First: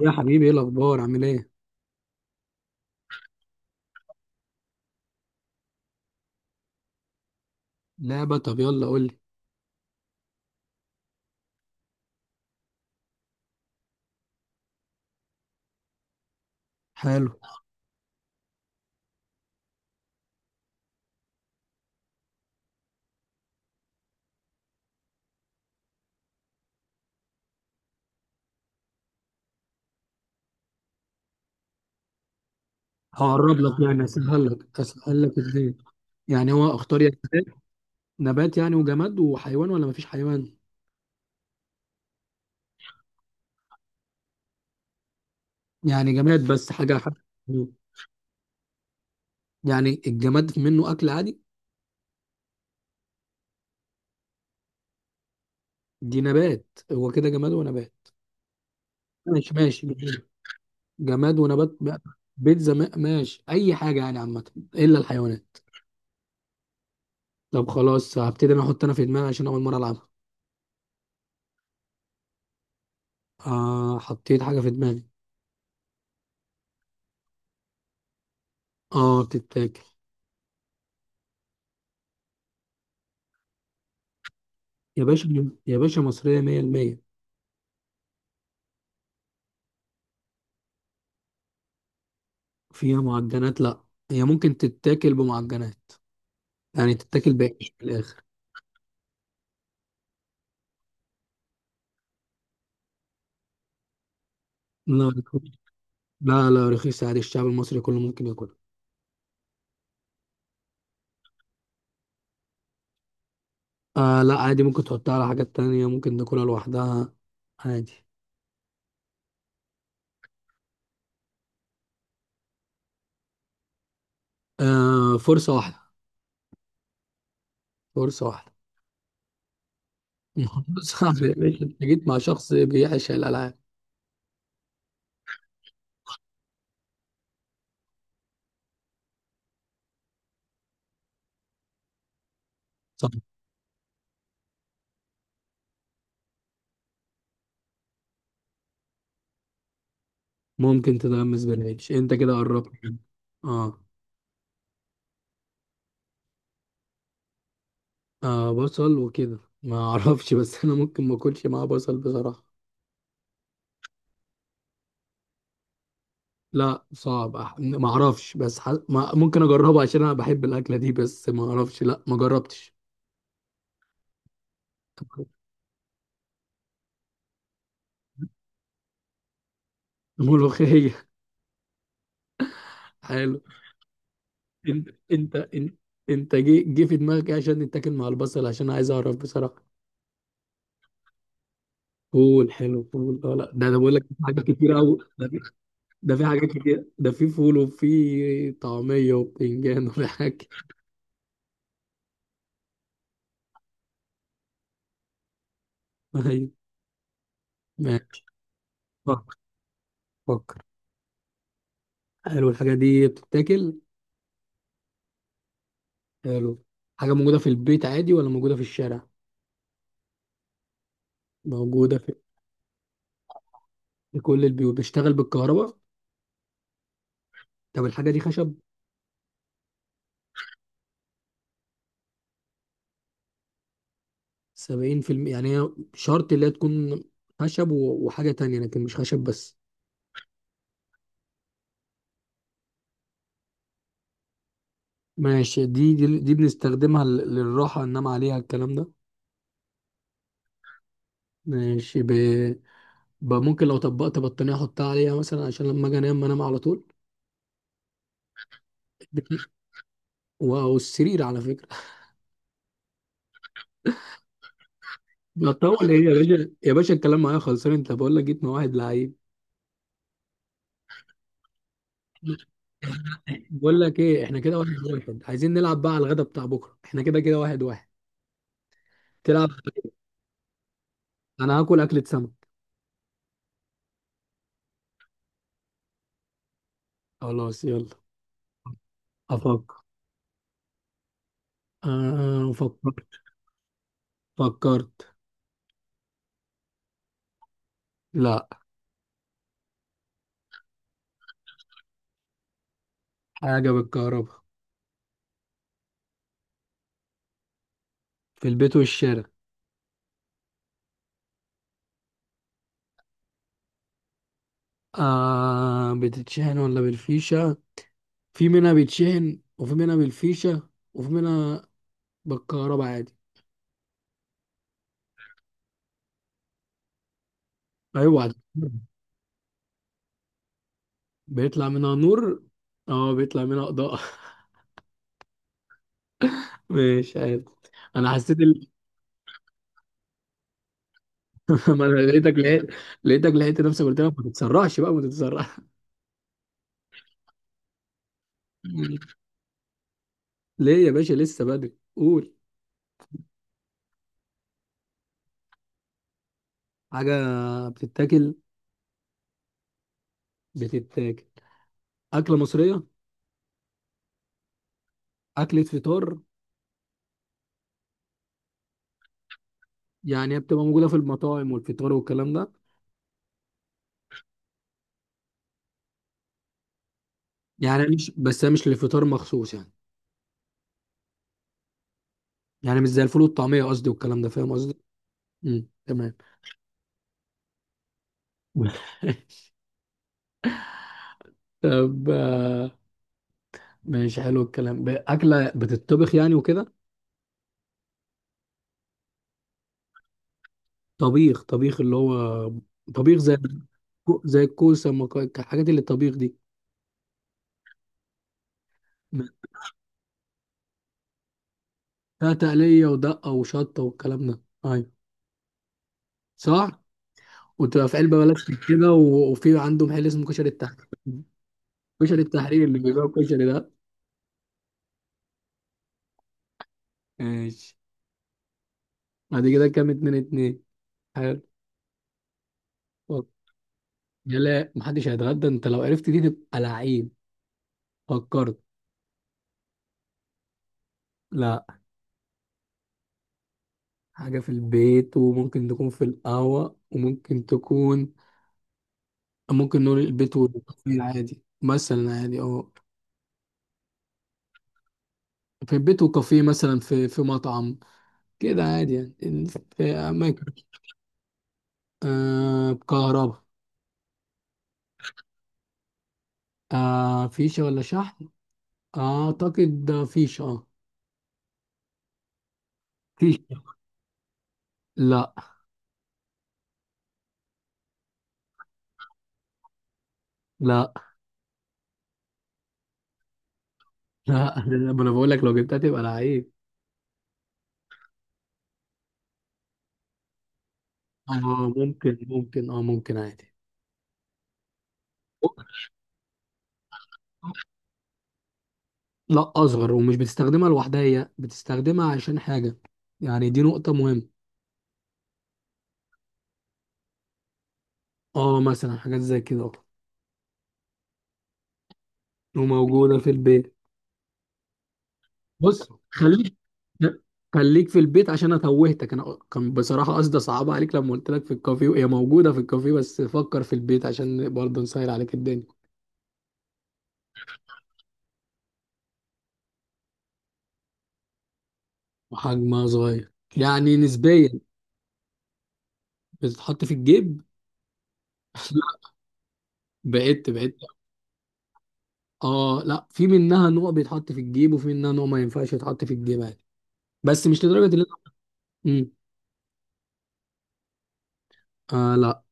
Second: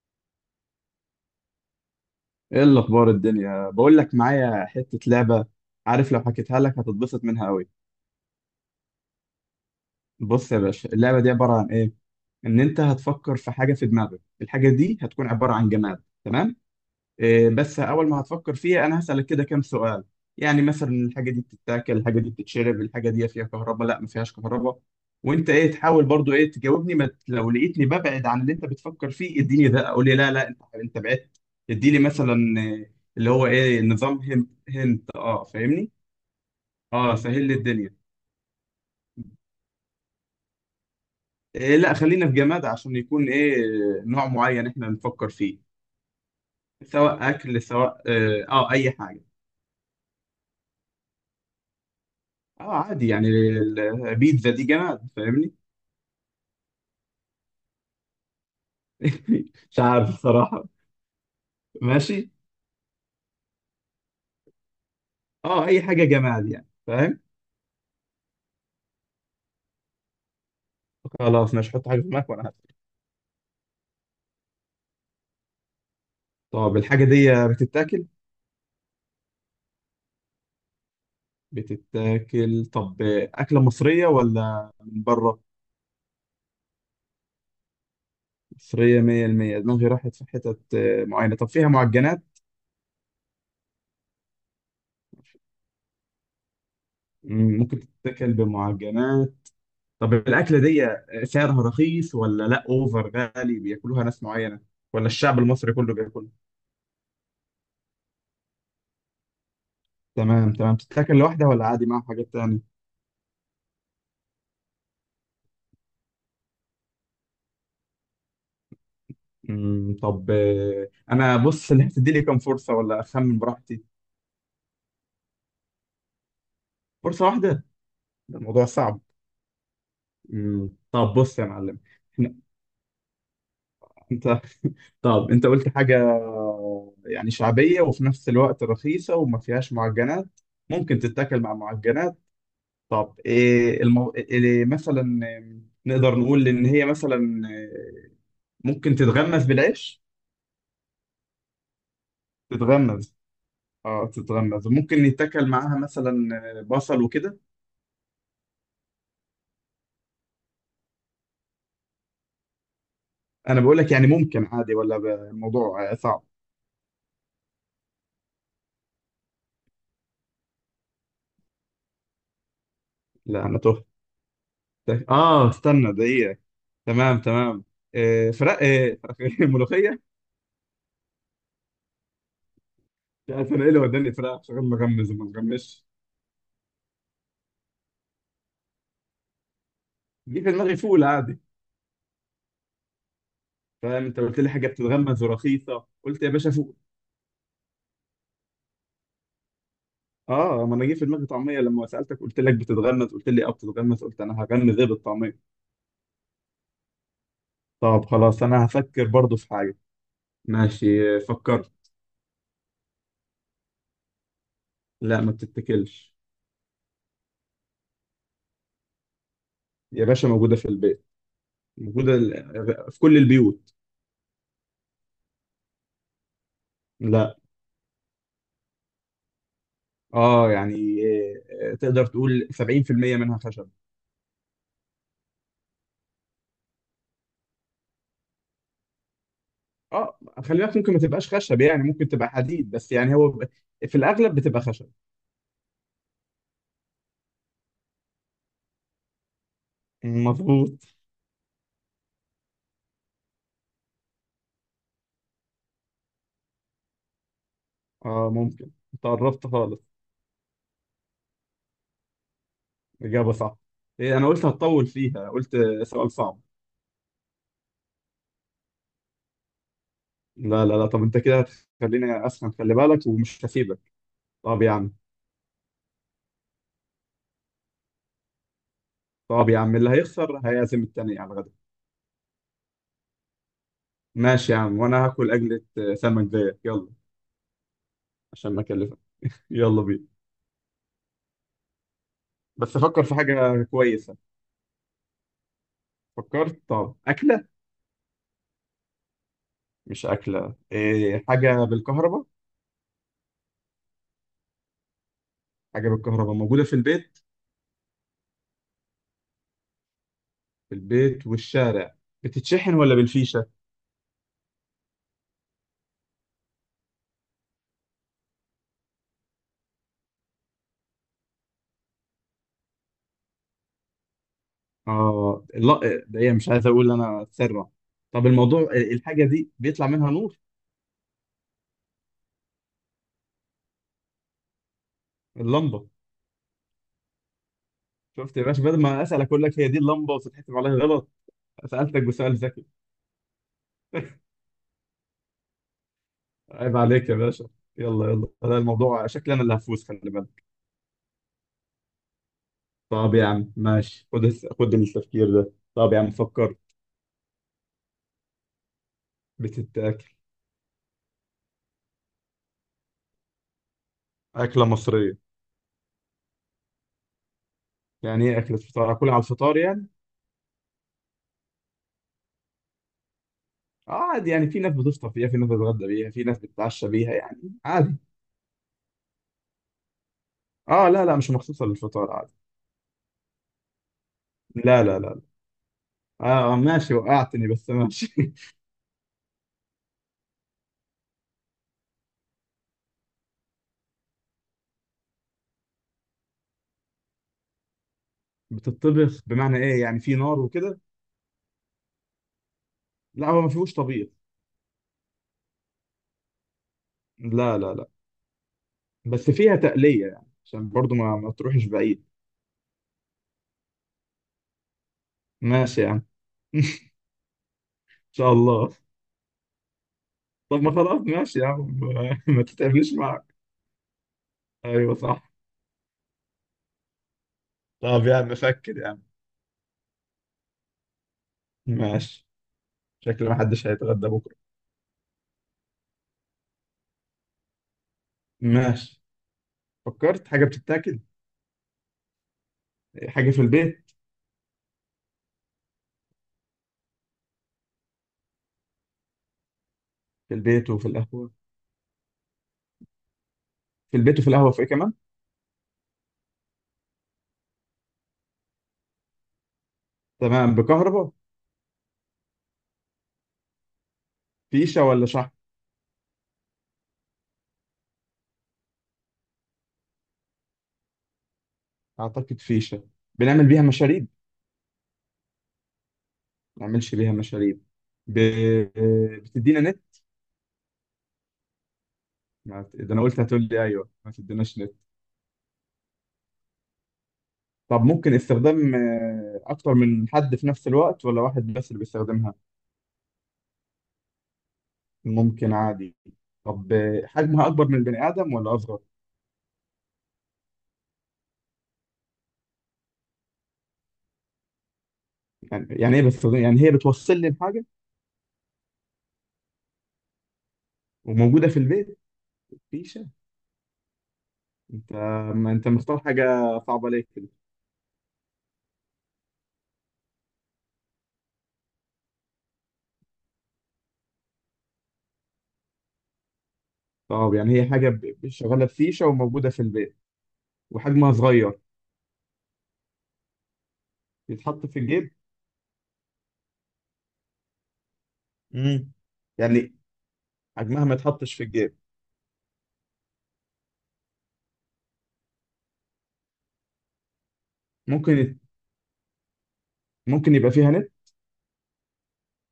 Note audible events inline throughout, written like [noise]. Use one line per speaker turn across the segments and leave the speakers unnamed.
يا حبيبي ايه الاخبار عامل ايه؟
ايه الاخبار؟ الدنيا، بقول لك معايا حته لعبه. عارف لو حكيتها لك هتتبسط منها قوي.
لعبه؟ طب يلا قول لي.
بص يا باشا، اللعبه دي عباره عن ايه؟ ان انت هتفكر في حاجه في دماغك، الحاجه دي هتكون عباره عن جماد، تمام؟
حلو.
بس اول ما هتفكر فيها انا هسألك كده كام سؤال. يعني مثلا الحاجه دي بتتاكل، الحاجه دي بتتشرب، الحاجه دي فيها كهرباء لا ما فيهاش كهرباء. وانت ايه تحاول برضو ايه تجاوبني. ما ت- لو لقيتني ببعد عن اللي انت بتفكر فيه اديني ده، قول لي لا لا، انت بعدت. اديني مثلا اللي هو
هقرب لك
ايه،
يعني
نظام
اسهل
هند
لك
هند،
اسهل لك
اه،
ازاي؟
فاهمني.
يعني هو اختار يا
اه سهل
نبات.
لي الدنيا.
نبات يعني وجماد وحيوان ولا مفيش حيوان؟
إيه لا، خلينا في جماد عشان يكون ايه، نوع معين احنا نفكر فيه.
يعني جماد بس حاجه حاجة.
سواء اكل
يعني
سواء اي حاجه.
يعني الجماد منه اكل عادي.
اه عادي، يعني البيتزا دي جماد، فاهمني؟
دي نبات. هو كده جماد ونبات؟
[laughs]
ماشي
مش
ماشي
عارف
جماد.
الصراحة.
جماد ونبات بقى.
ماشي.
بيتزا ماشي اي حاجه يعني عامه الا الحيوانات.
اه اي حاجة جماد، يعني فاهم.
طب خلاص هبتدي انا احط في دماغي عشان اول مره العبها.
خلاص ماشي، حط حاجة في دماغك وانا هسأل.
آه حطيت حاجه في دماغي.
طب الحاجة دي بتتاكل؟
اه بتتاكل.
بتتاكل، طب أكلة مصرية ولا من
يا باشا
بره؟
يا باشا مصرية 100%.
مصرية 100%. دماغي راحت في حتت معينة. طب فيها معجنات؟
فيها معجنات لا، هي ممكن تتاكل بمعجنات يعني تتاكل بعيش
ممكن
في الآخر.
تتاكل بمعجنات. طب الأكلة دي سعرها رخيص ولا لا أوفر؟ غالي بياكلوها ناس معينة، ولا
لا
الشعب
رخيص.
المصري كله بياكلها؟
لا رخيص عادي الشعب المصري كله ممكن ياكلها.
تمام تمام. بتتاكل لوحدها ولا عادي معاها حاجات تانية؟
آه لا عادي ممكن تحطها على حاجات تانية ممكن تاكلها لوحدها عادي.
طب آه، انا بص، اللي هتدي لي كام فرصه ولا اخمن براحتي؟
آه فرصة واحدة.
فرصه واحده.
فرصة
ده
واحدة.
الموضوع صعب.
[laughs] ما هو
طب
صعب يا
بص يا
باشا
معلم.
انت جيت مع
إحنا-
شخص بيعشق الألعاب.
انت، طب انت قلت حاجه يعني شعبيه وفي نفس الوقت رخيصه، وما فيهاش معجنات، ممكن تتاكل مع معجنات.
صح.
طب إيه مثلا؟ آه، نقدر نقول ان هي مثلا آه، ممكن تتغمس بالعيش.
ممكن تتغمس بالعيش انت كده قربت.
تتغمس،
اه
اه تتغمز، ممكن يتاكل معاها مثلا بصل وكده.
آه بصل وكده ما [laughs] اعرفش، بس انا ممكن ما اكلش معاه بصل بصراحة.
انا بقول لك يعني ممكن عادي ولا الموضوع صعب؟
لا صعب ما اعرفش، بس ح... ما... ممكن اجربها عشان انا بحب الاكله دي، بس ما اعرفش لا ما جربتش.
لا انا تهت. اه استنى دقيقة. تمام تمام. آه فراخ، آه فراخ، إيه؟ [laughs] ملوخية.
ملوخيه. [laughs]
مش
حلو.
عارف انا ايه اللي وداني فراخ، شغال
انت
بغمز وما
انت انت,
بغمزش.
انت جه في دماغك إيه عشان نتاكل مع البصل؟ عشان عايز اعرف بصراحه.
جه في دماغي فول عادي.
فول حلو. فول اه لا ده بقول لك
فاهم،
في
انت قلت
حاجات
لي حاجة
كتير قوي
بتتغمز ورخيصة،
ده
قلت
في
يا
حاجات
باشا فول.
كتير، ده في فول وفي طعميه وبتنجان وفي حاجه.
اه ما انا جه في دماغي طعمية، لما سألتك قلت لك بتتغمز، قلت لي اه بتتغمز، قلت انا هغمز ايه بالطعمية.
ايوه
طب
ماشي.
خلاص، انا هفكر
فكر.
برضو في حاجة.
فكر.
ماشي فكرت.
حلو، الحاجه دي بتتاكل؟
لا ما بتتاكلش.
حلو. حاجه موجوده في البيت عادي ولا موجوده في الشارع؟
يا باشا موجودة في البيت.
موجودة
موجودة
في
في كل البيوت.
لكل البيوت؟ بيشتغل بالكهرباء؟
لا.
طب الحاجة دي خشب؟
اه يعني تقدر تقول 70% منها خشب.
سبعين في المية يعني، هي شرط اللي هي تكون خشب وحاجة تانية لكن مش خشب بس.
اه خلي بالك، ممكن ما تبقاش خشب، يعني ممكن تبقى حديد بس، يعني هو في الأغلب بتبقى خشب.
ماشي دي بنستخدمها للراحة ننام عليها الكلام ده.
مظبوط.
ماشي ممكن لو طبقت بطانية أحطها عليها مثلا عشان لما أجي أنام أنام على طول.
اه ممكن، انت قربت
[laughs]
خالص.
والسرير على فكرة.
إجابة صح. إيه، أنا قلت هتطول فيها، قلت.
بطول إيه
سؤال
يا
صعب.
باشا؟ يا باشا الكلام معايا خلصان، أنت بقول لك جيت مع واحد لعيب.
لا لا لا، طب أنت كده هتخليني أسخن، خلي بالك ومش هسيبك.
بقول لك إيه، إحنا كده
طب يا
واحد
عم،
واحد، عايزين نلعب بقى على الغدا بتاع بكرة، إحنا كده كده واحد واحد
طب
تلعب.
يا عم، اللي هيخسر هيعزم التاني على الغدا.
انا هاكل اكلة سمك.
ماشي يا عم، وانا هاكل اكلة سمك زيك، يلا.
خلاص يلا.
عشان ما اكلفك.
افكر.
يلا بينا.
آه
بس افكر
فكرت.
في حاجة كويسة.
فكرت.
فكرت، طب اكلة؟
لا.
مش اكلة، إيه، حاجة بالكهرباء.
حاجة بالكهرباء.
حاجة بالكهرباء موجودة في البيت.
في البيت والشارع.
في البيت والشارع. بتتشحن ولا بالفيشة؟
آه بتتشحن ولا بالفيشة؟ في منها بيتشحن وفي منها بالفيشة وفي منها بالكهرباء عادي.
اه لا، ده مش عايز اقول انا اتسرع.
ايوه
طب
عادي.
الموضوع الحاجة دي بيطلع منها نور.
بيطلع منها نور. اه بيطلع منها اضاءة.
اللمبة.
[laughs] مش عارف، انا
شفت
حسيت
يا باشا بدل ما اسالك اقول لك هي دي اللمبة وتتحسب عليها غلط.
[laughs] ما انا
سالتك
لقيتك
بسؤال ذكي.
لقيت، لقيتك لقيت نفسك قلت لك ما تتسرعش بقى ما تتسرعش.
عيب عليك يا باشا. يلا يلا، ده الموضوع
[laughs]
شكلي انا اللي هفوز، خلي بالك.
ليه يا باشا؟ لسه بدري. قول.
طب يا عم ماشي، خد خد التفكير ده. طب يا عم فكر.
حاجة بتتاكل.
بتتاكل.
بتتاكل. أكلة مصرية.
اكله مصريه.
أكلة فطار.
يعني ايه اكله فطار، اكلها على الفطار يعني؟
يعني هي بتبقى موجودة في المطاعم والفطار والكلام ده.
آه عادي، يعني في ناس بتفطر فيها، في ناس بتتغدى بيها، في ناس بتتعشى بيها، يعني
يعني
عادي.
مش بس، هي مش للفطار مخصوص يعني.
اه لا لا، مش مخصوصه للفطار عادي.
يعني مش زي الفول والطعمية قصدي والكلام ده، فاهم قصدي؟
لا لا لا.
تمام.
اه ماشي، وقعتني بس، ماشي.
[laughs] طب ماشي حلو الكلام. أكلة بتطبخ يعني وكده.
[laughs] بتطبخ بمعنى ايه يعني، في نار وكده؟
طبيخ اللي هو طبيخ
لا
زي،
هو ما فيهوش طبيخ.
زي الكوسة الحاجات اللي الطبيخ دي
لا لا لا، بس فيها تقليه، يعني عشان برضو ما تروحش بعيد.
فيها تقلية ودقة وشطة والكلام ده أيوة.
ماشي يا عم.
صح؟
[laughs]
وتبقى في
ان
علبه
شاء
بلاستيك
الله.
كده وفي عندهم محل اسمه كشري
طب ما
التحرير.
خلاص ماشي يا عم،
كشري
[laughs] ما
التحرير اللي
تتعبنيش
بيبيع
معك.
الكشري ده.
ايوه صح.
ماشي.
طب يا عم فكر يا عم.
بعد كده كام اتنين اتنين. حلو.
ماشي. شكل
فك-
ما حدش هيتغدى بكره.
يا لا محدش هيتغدى، انت لو عرفت دي تبقى لعيب. فكرت.
ماشي، فكرت حاجه بتتاكل،
لا.
حاجه في البيت.
حاجه في البيت، وممكن تكون في القهوه وممكن تكون، ممكن نقول
في
البيت
البيت وفي
والكافيه
القهوه.
عادي مثلا، عادي اه.
في البيت وفي القهوه، في ايه كمان؟
في البيت وكافيه مثلا، في في مطعم كده عادي يعني، في اماكن.
تمام، بكهرباء.
آه كهرباء.
فيشه ولا شحن؟
آه فيشه ولا شحن؟ اعتقد فيش اه.
اعتقد فيشه.
فيش.
بنعمل بيها مشاريب؟
لا.
ما نعملش بيها مشاريب. ب... بتدينا نت؟
لا
ما ت- ده انا قلت هتقول لي ايوه، ما
لا
تديناش نت.
لا، ما انا بقول لك لو جبتها تبقى لعيب.
طب ممكن استخدام اكتر من حد في نفس الوقت ولا واحد
اه
بس اللي
ممكن،
بيستخدمها؟
ممكن اه، ممكن عادي.
ممكن عادي. طب حجمها اكبر من البني ادم ولا اصغر؟
لا اصغر، ومش بتستخدمها لوحدها، هي بتستخدمها عشان حاجه. يعني دي نقطه مهمه.
يعني ايه بس، يعني هي بتوصل لي الحاجه.
اه مثلا حاجات زي كده اه.
وموجوده في البيت. فيشه.
وموجوده في البيت.
انت، ما انت
بص
مختار
خليك،
حاجه. صعبه ليه كده؟
خليك في البيت عشان انا توهتك، انا كان بصراحه قصدي صعبه عليك لما قلت لك في الكافيه هي موجوده في الكافيه، بس فكر في البيت عشان برضه نسهل عليك الدنيا.
طب يعني هي حاجه شغاله بفيشه وموجوده في البيت وحجمها صغير.
وحجمها صغير. يعني نسبيا.
يتحط في الجيب.
بتتحط في الجيب.
امم،
[laughs]
يعني
بعدت بعدت.
حجمها ما يتحطش في الجيب؟
اه لا، في منها نوع بيتحط في الجيب وفي منها نوع ما ينفعش يتحط في الجيب عادي، بس مش لدرجه اللي.
ممكن.
امم
ممكن يبقى فيها نت؟
آه لا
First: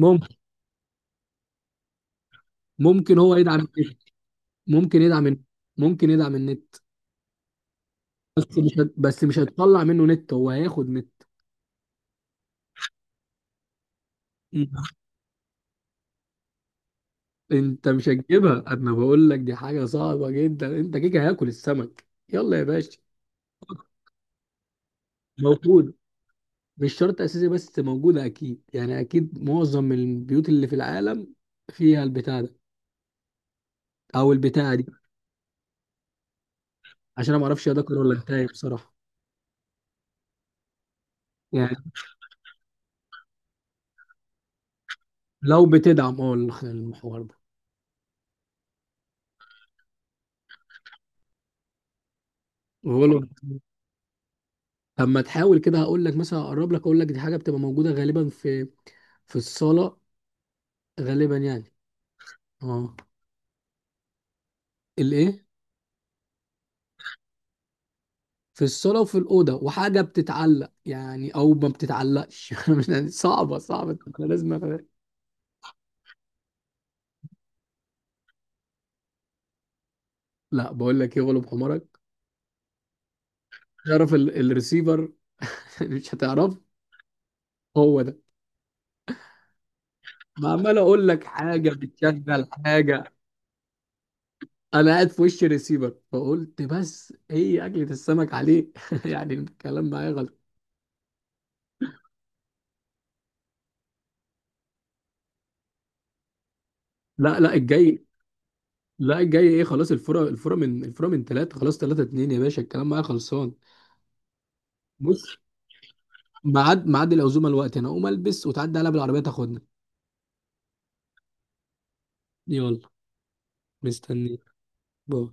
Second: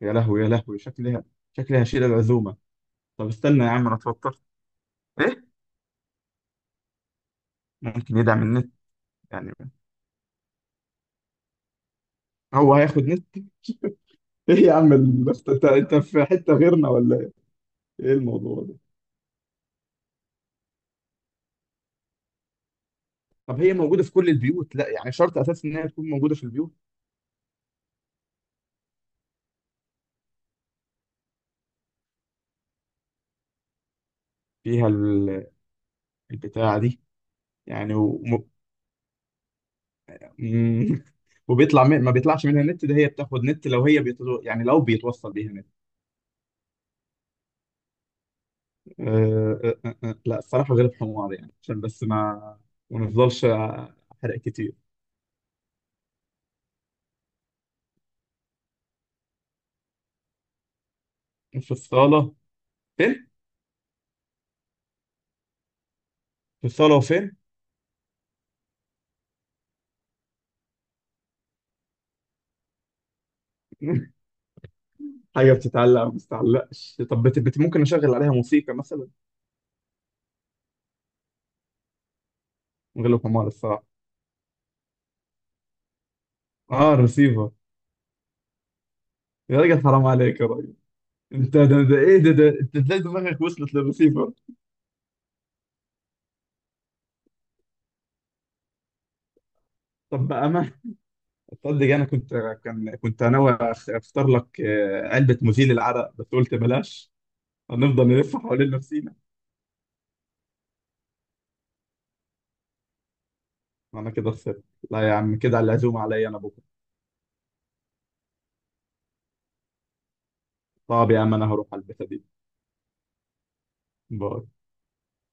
يا لهوي يا لهوي، شكلها، شكلها شيل العزومه.
ممكن
طب
هو يدعم
استنى يا عم، انا
النت.
اتوترت.
ممكن يدعم
ايه؟
النت. ممكن يدعم النت.
ممكن يدعم
بس
النت.
مش هت... بس مش
يعني
هتطلع منه نت، هو هياخد نت.
هو هياخد نت. ايه يا
مم.
عم، انت في حته غيرنا ولا ايه؟
انت مش
إيه الموضوع
هتجيبها،
ده؟
انا بقول لك دي حاجه صعبه جدا، انت كيكه هياكل السمك. يلا يا باشا.
طب هي موجوده في كل البيوت؟ لا يعني شرط اساسي انها
موجود.
تكون موجوده في البيوت.
مش شرط اساسي، بس موجوده اكيد، يعني اكيد معظم البيوت اللي في العالم فيها البتاع ده او البتاعه دي.
فيها البتاعه دي.
عشان انا ما اعرفش اذاكر
يعني
ولا
وم...
انتهي بصراحه.
مم. [laughs]
يعني
ما بيطلعش منها نت، ده هي بتاخد نت، لو هي يعني لو بيتوصل بيها
لو
نت.
بتدعم اه المحور ده.
أه... أه... أه... أه. لا الصراحه غير حمار، يعني عشان بس ما
غلط.
نفضلش احرق كتير.
طب ما تحاول كده هقول لك مثلا اقرب لك، اقول لك دي حاجه بتبقى موجوده غالبا في، في الصاله غالبا
في
يعني.
الصاله.
اه
فين؟
الايه.
في الصاله وفين؟
في الصاله وفي الاوضه، وحاجه بتتعلق يعني او ما بتتعلقش. [laughs] انا مش يعني، صعبه صعبه، طب انا
[laughs]
لازم أفهم.
حاجه بتتعلق ما بتتعلقش. طب ممكن اشغل عليها موسيقى مثلا؟
لا بقول لك ايه، غلب حمارك.
من غير الحمار الصراحه.
تعرف الريسيفر؟ [laughs] مش هتعرف.
اه رسيفر.
هو ده.
يا راجل حرام عليك يا
ما
راجل.
عمال اقول لك
انت ده,
حاجه
ده ايه؟ ده,
بتشغل
ده انت تلاقي
حاجه.
دماغك وصلت للرسيفر.
انا قاعد في وش الريسيفر فقلت، بس هي اكلة السمك عليه. [laughs] يعني الكلام معايا
طب
غلط.
بأمانة، تصدق انا كنت، كنت ناوي اختار لك علبة مزيل العرق بس قلت بلاش.
لا لا الجاي.
هنفضل نلف حوالين نفسينا.
لا الجاي ايه، خلاص الفرق، الفرق من ثلاثة، خلاص ثلاثة اتنين يا باشا الكلام معايا خلصان.
انا كده خسرت. لا يا
بص،
عم كده، على العزومة عليا انا بكره.
ميعاد العزومة الوقت، انا اقوم البس وتعدي عليا بالعربية تاخدنا.
طب يا عم انا هروح على البيت دي.
يلا. مستنيك.
باي.
باي.